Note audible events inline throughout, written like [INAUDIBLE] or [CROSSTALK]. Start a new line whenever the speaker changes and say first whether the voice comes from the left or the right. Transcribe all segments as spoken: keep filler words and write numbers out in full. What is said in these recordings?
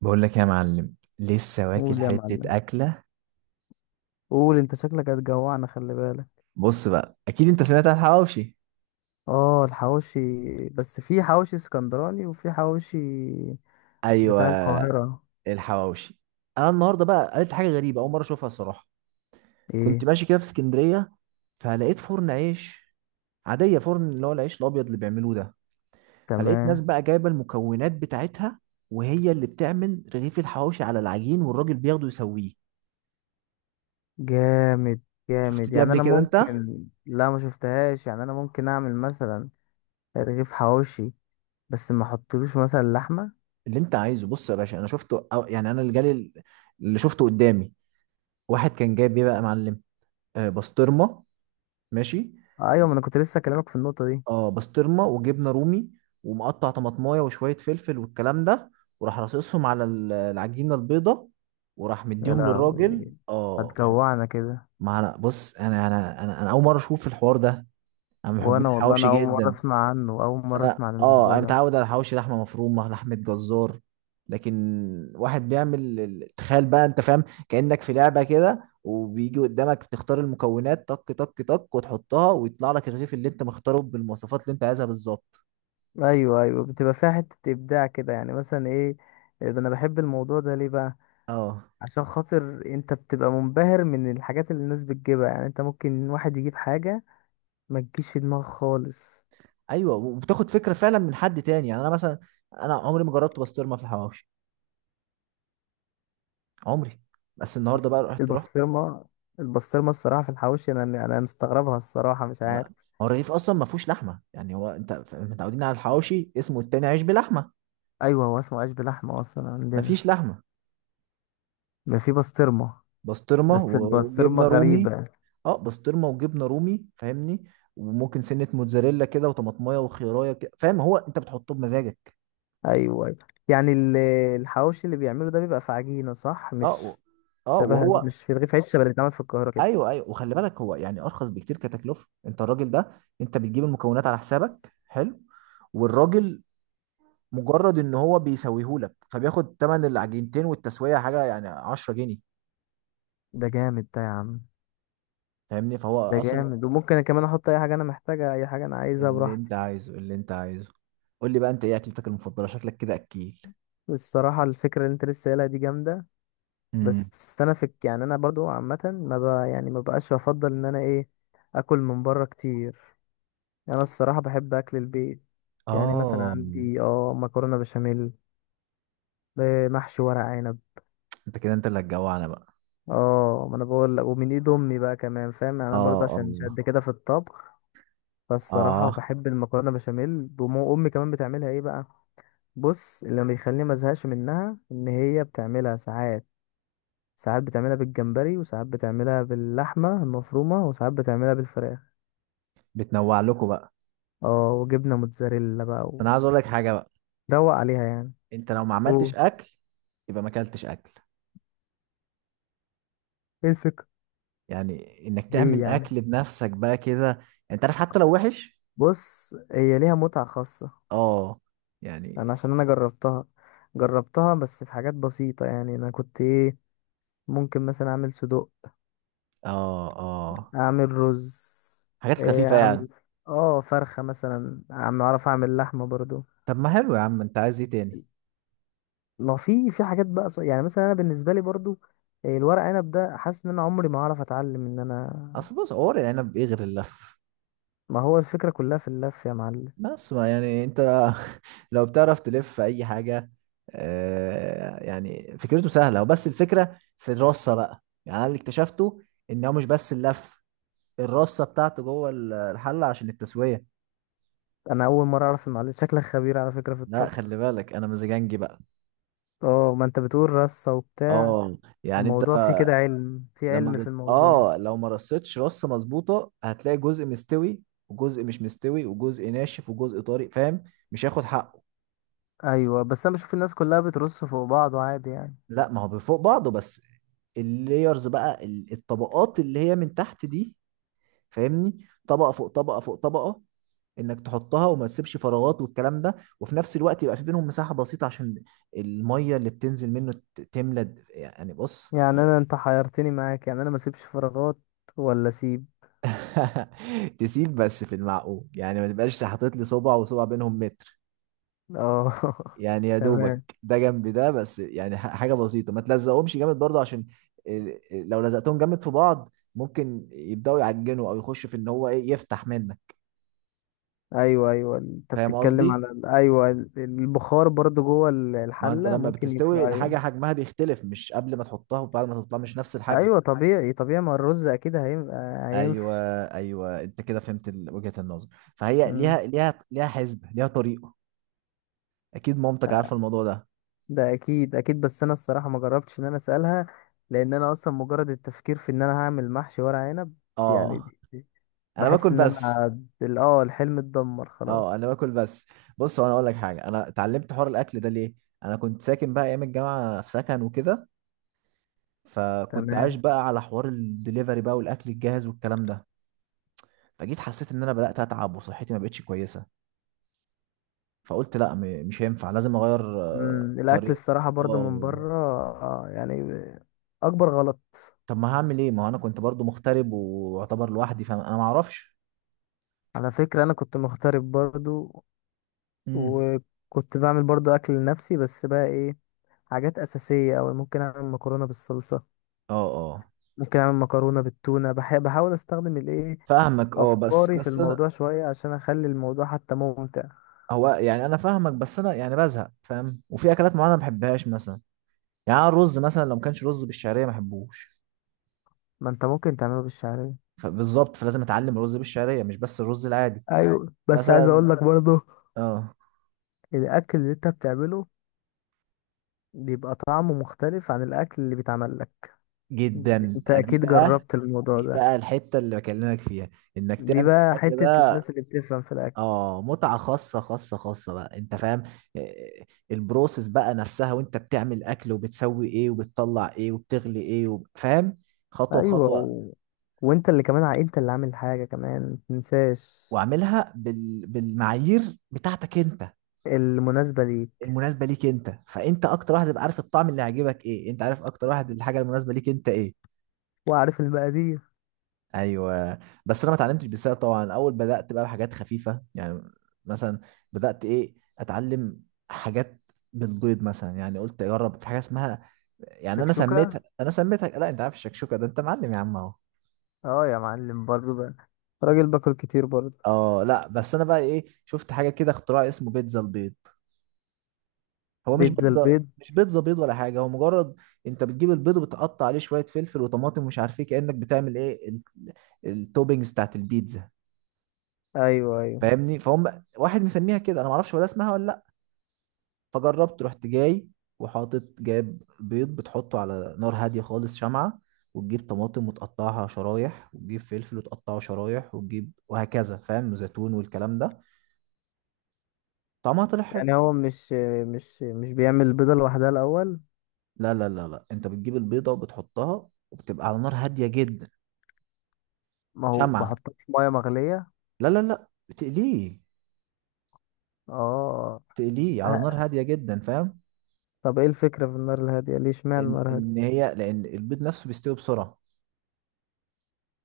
right: بقول لك يا معلم لسه واكل
left: قول يا معلم.
right: حتة أكلة.
left: قول انت شكلك هتجوعنا، خلي بالك.
right: بص بقى أكيد أنت سمعت عن الحواوشي.
left: اه الحواوشي. بس في حواوشي اسكندراني وفي حواوشي
right: أيوه
left: بتاع القاهرة.
right: الحواوشي. أنا النهاردة بقى قلت حاجة غريبة أول مرة أشوفها الصراحة. كنت
left: ايه.
right: ماشي كده في اسكندرية، فلقيت فرن عيش عادية، فرن اللي هو العيش الأبيض اللي بيعملوه ده. فلقيت ناس
left: تمام.
right: بقى جايبة المكونات بتاعتها، وهي اللي بتعمل رغيف الحواوشي على العجين والراجل بياخده يسويه.
left: جامد
right: شفت
left: جامد،
right: دي
left: يعني
right: قبل
left: انا
right: كده أنت؟
left: ممكن لا ما شفتهاش، يعني انا ممكن اعمل مثلا رغيف حواوشي، بس ما احطلوش مثلا لحمة.
right: اللي أنت عايزه، بص يا باشا، أنا شفته أو- يعني أنا اللي جالي، اللي شفته قدامي، واحد كان جايب إيه بقى يا معلم؟ آه، بسطرمه. ماشي.
left: ايوه، ما انا كنت لسه اكلمك في النقطة دي.
right: اه بسطرمه وجبنه رومي، ومقطع طماطمايه وشويه فلفل والكلام ده. وراح راصصهم على ال- العجينه البيضه، وراح
left: يا
right: مديهم للراجل.
left: لهوي،
right: اه
left: هتجوعنا كده.
right: ما انا بص انا انا انا, أنا اول مره اشوف الحوار ده. انا من محبين
left: وانا والله
right: الحواوشي
left: انا اول مرة
right: جدا.
left: اسمع عنه، اول
right: بس
left: مرة
right: انا
left: اسمع عن
right: اه
left: الموضوع
right: انا
left: ده.
right: متعود على حواوشي لحمه مفرومه، لحمه جزار. لكن واحد بيعمل ال- تخيل بقى انت، فاهم كانك في لعبه كده، وبيجي قدامك تختار المكونات، طك طك طك، وتحطها ويطلع لك الرغيف اللي انت مختاره بالمواصفات اللي انت عايزها بالظبط.
left: ايوه ايوه، بتبقى فيها حته ابداع كده، يعني مثلا ايه؟ انا بحب الموضوع ده ليه بقى؟
right: اه.
left: عشان خاطر انت بتبقى منبهر من الحاجات اللي الناس بتجيبها، يعني انت ممكن واحد يجيب حاجه ما تجيش في دماغك خالص.
right: ايوه وبتاخد فكره فعلا من حد تاني، يعني انا مثلا انا عمري ما جربت بسطرمه في الحواوشي. عمري. بس النهارده
left: بس
right: بقى رحت رحت
left: البسطرمه، البسطرمه الصراحه في الحواوشي، انا انا مستغربها الصراحه، مش عارف.
right: ما- هو الرغيف اصلا ما فيهوش لحمه، يعني هو انت ف- متعودين على الحواوشي، اسمه التاني عيش بلحمه.
left: ايوه، هو اسمه عيش بلحمه اصلا
right: ما
left: عندنا،
right: فيش لحمه.
left: ما في بسطرمه.
right: بسطرمه
left: بس البسطرمه
right: وجبنه رومي.
left: غريبه.
right: اه بسطرمه وجبنه رومي، فاهمني؟ وممكن سنه موتزاريلا كده، وطماطمايه وخيرايه كده، فاهم؟ هو انت بتحطه بمزاجك.
left: ايوه أيوة. يعني ال- الحواوشي اللي بيعمله ده بيبقى في عجينه، صح؟
right: اه و...
left: مش
right: اه
left: شبه
right: وهو.
left: مش في رغيف عيش شبه اللي بيتعمل في القاهره كده؟
right: ايوه ايوه، وخلي بالك هو يعني ارخص بكتير كتكلفه، انت الراجل ده انت بتجيب المكونات على حسابك، حلو. والراجل مجرد ان هو بيسويهولك، فبياخد تمن العجينتين والتسويه حاجه يعني عشرة جنيه.
left: ده جامد ده يا عم.
right: فاهمني؟ فهو
left: ده
right: اصلا.
left: جامد، وممكن أنا كمان احط اي حاجه انا محتاجها، اي حاجه انا عايزها
right: اللي
left: براحتي.
right: انت عايزه، اللي انت عايزه. قول لي بقى انت ايه اكلتك المفضله، شكلك كده اكيل.
left: الصراحه الفكره اللي انت لسه قايلها دي جامده. بس انا في، يعني انا برضو عامه ما ب... يعني ما بقاش بفضل ان انا ايه، اكل من بره كتير. انا الصراحه بحب اكل البيت. يعني مثلا
right: اه.
left: عندي اه مكرونه بشاميل، آه، محشي ورق عنب.
right: انت كده انت اللي هتجوعنا بقى.
left: اه، ما انا بقول لك، ومن ايد امي بقى كمان، فاهم يعني انا
right: اه
left: برضه
right: اه.
left: عشان مش قد كده في الطبخ. فالصراحه
right: اه.
left: بحب المكرونه بشاميل، وام امي كمان بتعملها ايه بقى؟ بص اللي ما بيخليني ما ازهقش منها ان هي بتعملها ساعات، ساعات بتعملها بالجمبري، وساعات بتعملها باللحمه المفرومه، وساعات بتعملها بالفراخ.
right: بتنوع لكم بقى.
left: اه وجبنه موتزاريلا بقى،
right: انا عايز اقول لك حاجه بقى.
left: وروق عليها يعني.
right: انت لو ما
left: قول.
right: عملتش اكل يبقى ما اكلتش اكل.
left: ايه الفكرة؟
right: يعني انك
left: ليه
right: تعمل
left: يعني؟
right: اكل بنفسك بقى كده، انت عارف حتى لو وحش.
left: بص هي ليها متعه خاصه،
right: اه.
left: انا
right: يعني.
left: عشان انا جربتها. جربتها بس في حاجات بسيطه، يعني انا كنت ايه، ممكن مثلا اعمل صدوق،
right: اه اه.
left: اعمل رز،
right: حاجات
left: إيه،
right: خفيفه
left: اعمل
right: يعني.
left: اه فرخه مثلا، اعمل، اعرف اعمل لحمه برضو.
right: طب ما حلو يا عم، انت عايز ايه تاني؟
left: ما في، في حاجات بقى ص- يعني مثلا انا بالنسبه لي برضو، آه، الورق عنب ده حاسس ان انا عمري ما هعرف اتعلم ان انا.
right: اصل بص ورق العنب ايه غير اللف؟
left: ما هو الفكره كلها في اللف يا معلم.
right: بس ما يعني انت [LAUGHS] لو بتعرف تلف في اي حاجه. آه، يعني فكرته سهله، وبس الفكره في الرصه بقى، يعني انا اللي اكتشفته ان هو مش بس اللف، الرصه بتاعته جوه ال- الحله عشان التسويه.
left: انا اول مره اعرف، المعلم شكلك خبير على فكره في
right: لا
left: الطبخ.
right: خلي بالك انا مزاجنجي بقى.
left: اه، ما انت بتقول رصه وبتاع،
right: اه. يعني انت
left: الموضوع فيه كده علم، في
right: لما
left: علم في
right: بت...
left: الموضوع.
right: اه لو ما رصتش رصه مظبوطه، هتلاقي جزء مستوي وجزء مش مستوي، وجزء ناشف وجزء طري، فاهم؟ مش هياخد حقه.
left: ايوه، بس انا بشوف الناس كلها بترص فوق بعض عادي يعني.
right: لا ما هو بفوق بعضه بس، اللييرز بقى، ال- الطبقات اللي هي من تحت دي، فاهمني؟ طبقة فوق طبقة فوق طبقة، انك تحطها وما تسيبش فراغات والكلام ده. وفي نفس الوقت يبقى في بينهم مساحة بسيطة عشان المية اللي بتنزل منه ت- تملى د- يعني بص
left: يعني انا، انت حيرتني معاك، يعني انا ما اسيبش فراغات ولا اسيب؟
right: [LAUGHS] تسيب بس في المعقول، يعني ما تبقاش حاطط لي صبع وصبع بينهم متر.
left: اه
right: يعني يا
left: [LAUGHS] تمام.
right: دوبك ده جنب ده، بس يعني ح- حاجه بسيطه، ما تلزقهمش جامد برضه عشان ال- ال- لو لزقتهم جامد في بعض ممكن يبداوا يعجنوا، او يخش في ان هو ايه يفتح منك.
left: ايوه ايوه، انت
right: فاهم
left: بتتكلم
right: قصدي؟
left: على ال- ايوه ال- البخار برضو جوه ال-
right: ما انت
left: الحله
right: لما
left: ممكن يف...
right: بتستوي الحاجه
left: ايوه.
right: حجمها بيختلف، مش قبل ما تحطها وبعد ما تحطها مش نفس الحجم.
left: ايوه طبيعي طبيعي، ما الرز اكيد هينفع،
right: ايوه
left: هينفش.
right: ايوه انت كده فهمت ال- وجهه النظر. فهي
left: مم.
right: ليها ليها ليها حسبه، ليها طريقه. اكيد مامتك عارفه الموضوع ده.
left: ده اكيد اكيد، بس انا الصراحه ما جربتش ان انا اسالها، لان انا اصلا مجرد التفكير في ان انا هعمل محشي ورق عنب،
right: اه
left: يعني
right: انا
left: بحس
right: باكل
left: ان
right: بس.
left: انا ال- اه الحلم اتدمر
right: اه
left: خلاص.
right: انا باكل بس. بص هو انا اقول لك حاجه، انا اتعلمت حوار الاكل ده ليه. انا كنت ساكن بقى ايام الجامعه في سكن وكده، فكنت عايش
left: تمام.
right: بقى على حوار الدليفري بقى والاكل الجاهز والكلام ده. فجيت حسيت ان انا بدات اتعب وصحتي ما بقتش كويسه، فقلت لا م- مش هينفع لازم اغير آه،
left: مم. الاكل
right: طريق.
left: الصراحه برضو من
right: اه
left: بره، آه يعني، اكبر غلط.
right: طب ما هعمل ايه، ما هو انا كنت برضو مغترب واعتبر لوحدي، فانا ما اعرفش.
left: على فكره انا كنت مغترب برضو،
right: امم.
left: وكنت بعمل برضو اكل لنفسي، بس بقى ايه، حاجات اساسيه أوي. ممكن اعمل مكرونه بالصلصه،
right: اه اه.
left: ممكن اعمل مكرونه بالتونه، بح بحاول استخدم الايه،
right: فاهمك. اه بس
left: افكاري في
right: بس انا
left: الموضوع شويه، عشان اخلي الموضوع حتى ممتع.
right: هو يعني انا فاهمك، بس انا يعني بزهق، فاهم؟ وفي اكلات معينه ما بحبهاش مثلا، يعني أنا الرز مثلا لو ما كانش رز بالشعريه ما احبوش.
left: ما انت ممكن تعمله بالشعريه.
right: فبالظبط، فلازم اتعلم الرز بالشعريه مش بس الرز العادي.
left: أيوة. ايوه، بس عايز
right: مثلا.
left: اقول لك برضو،
right: اه.
left: الاكل اللي انت بتعمله بيبقى طعمه مختلف عن الاكل اللي بيتعمل لك.
right: جدا
left: انت
right: دي
left: اكيد
right: بقى.
left: جربت الموضوع
right: دي
left: ده.
right: بقى الحته اللي بكلمك فيها، انك
left: دي
right: تعمل
left: بقى
right: الاكل
left: حته
right: ده.
left: الناس اللي بتفهم في الاكل.
right: اه متعه خاصه خاصه خاصه بقى، انت فاهم؟ آه، البروسيس بقى نفسها، وانت بتعمل اكل وبتسوي ايه وبتطلع ايه وبتغلي ايه وب- فاهم؟ خطوه
left: ايوه
right: بخطوه.
left: و... وانت اللي كمان ع- انت اللي عامل حاجه كمان، متنساش.
right: واعملها بال... بالمعايير بتاعتك انت،
left: المناسبه ليك.
right: المناسبه ليك. انت فانت اكتر واحد تبقى عارف الطعم اللي هيعجبك ايه، انت عارف اكتر واحد الحاجه المناسبه ليك انت ايه.
left: وعارف المقادير.
right: ايوه. بس انا ما اتعلمتش بسهل طبعا، اول بدات بقى بحاجات خفيفه يعني. مثلا بدات ايه اتعلم حاجات بالبيض مثلا، يعني قلت اجرب في حاجه اسمها، يعني انا
left: شكشوكه.
right: سميتها انا سميتها لا انت عارف الشكشوكه، ده انت معلم يا عم اهو.
left: اه يا معلم برضو بقى، راجل باكل كتير برضو.
right: اه لا بس انا بقى ايه، شفت حاجه كده اختراع اسمه بيتزا البيض. هو مش
left: بيتزا
right: بيتزا،
left: البيض.
right: مش بيتزا بيض ولا حاجه، هو مجرد انت بتجيب البيض وبتقطع عليه شويه فلفل وطماطم ومش عارف ايه، كانك بتعمل ايه ال- التوبينجز بتاعت البيتزا،
left: ايوه ايوه.
right: فاهمني؟ فهم واحد مسميها كده، انا ما اعرفش ولا اسمها ولا لا. فجربت، رحت جاي وحاطط جايب بيض بتحطه على نار هاديه خالص شمعه. وتجيب طماطم وتقطعها شرايح، وتجيب فلفل وتقطعه شرايح، وتجيب وهكذا فاهم، وزيتون والكلام ده. طعمها طلع حلو.
left: يعني هو مش، مش مش بيعمل البيضه لوحدها الاول؟
right: لا لا لا لا انت بتجيب البيضه وبتحطها وبتبقى على نار هاديه جدا.
left: ما هو
right: شمعة.
left: بحطها في ميه مغليه.
right: لا لا لا تقليه.
left: اه.
right: تقليه على نار
left: ه-.
right: هاديه جدا فاهم؟
left: طب ايه الفكره في النار الهاديه ليه؟ اشمعنى
right: ان
left: النار هاديه؟
right: ان هي لان البيض نفسه بيستوي بسرعه،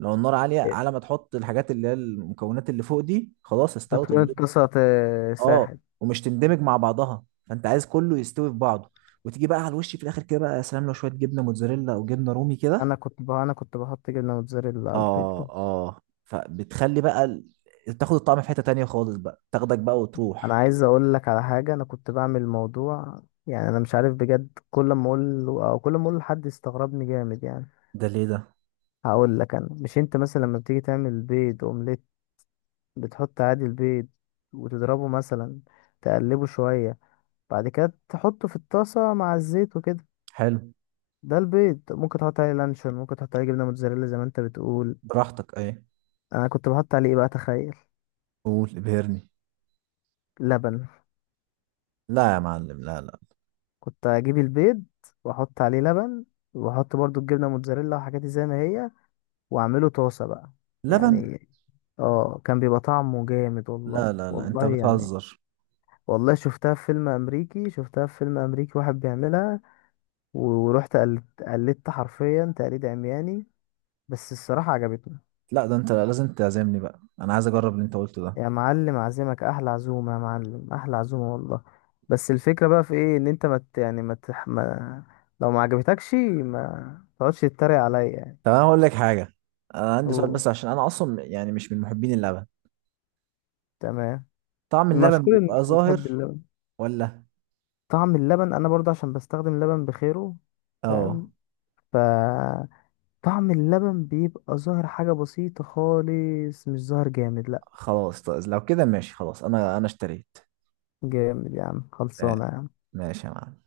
right: لو النار عاليه على ما تحط الحاجات اللي هي المكونات اللي فوق دي خلاص استوت
left: هتكون
right: البيض.
left: اتلصقت، آه،
right: اه
left: ساحل.
right: ومش تندمج مع بعضها، فانت عايز كله يستوي في بعضه، وتيجي بقى على الوش في الاخر كده بقى، يا سلام لو شويه جبنه موتزاريلا او جبنه رومي كده.
left: انا كنت ب...، انا كنت بحط جبنه موتزاريلا على البيض.
right: اه اه فبتخلي بقى ال- تاخد الطعم في حته تانيه خالص بقى، تاخدك بقى
left: انا
right: وتروح.
left: عايز اقول لك على حاجه، انا كنت بعمل موضوع، يعني انا مش عارف بجد، كل ما اقول له- او كل ما اقول لحد يستغربني جامد يعني.
right: ده ليه ده؟
left: هقول لك، انا مش، انت مثلا لما بتيجي تعمل بيض اومليت، بتحط عادي البيض، وتضربه مثلا، تقلبه شويه، بعد كده تحطه في الطاسه مع الزيت وكده.
right: حلو.
left: ده البيض ممكن تحط عليه لانشون، ممكن تحط عليه جبنه موتزاريلا زي ما انت بتقول.
right: براحتك ايه.
left: انا كنت بحط عليه ايه بقى، تخيل؟
right: قول ابهرني.
left: لبن.
right: لا يا معلم، لا لا
left: كنت اجيب البيض، واحط عليه لبن، واحط برضو الجبنه موتزاريلا وحاجاتي زي ما هي، واعمله طاسة بقى
right: لبن.
left: يعني. اه كان بيبقى طعمه جامد، والله
right: لا لا لا انت
left: والله يعني.
right: بتهزر.
left: والله شفتها في فيلم امريكي، شفتها في فيلم امريكي واحد بيعملها، ورحت قلدت قلدت حرفيا تقليد عمياني، بس الصراحة عجبتني.
right: لا ده انت لازم تعزمني بقى، انا عايز اجرب اللي انت قلته ده.
left: يا معلم عزمك احلى عزومة، يا معلم احلى عزومة والله. بس الفكرة بقى في ايه، ان انت ما مت يعني، ما مت ما، لو ما عجبتكش ما تقعدش تتريق عليا يعني.
right: طب انا هقول لك حاجه، انا عندي سؤال
left: اوه.
right: بس، عشان انا اصلا يعني مش من محبين اللبن.
left: تمام.
right: طعم اللبن
left: مشكور ان
right: بيبقى
left: الناس بتحب
right: ظاهر
left: اللبن.
right: ولا؟
left: طعم اللبن انا برضه عشان بستخدم لبن بخيره،
right: اه
left: فاهم، ف، طعم اللبن بيبقى ظاهر حاجة بسيطة خالص، مش ظاهر جامد لا.
right: خلاص طيب لو كده ماشي خلاص، انا انا اشتريت
left: جامد يا عم، خلصانة
right: آه،
left: يا عم.
right: ماشي يا معلم.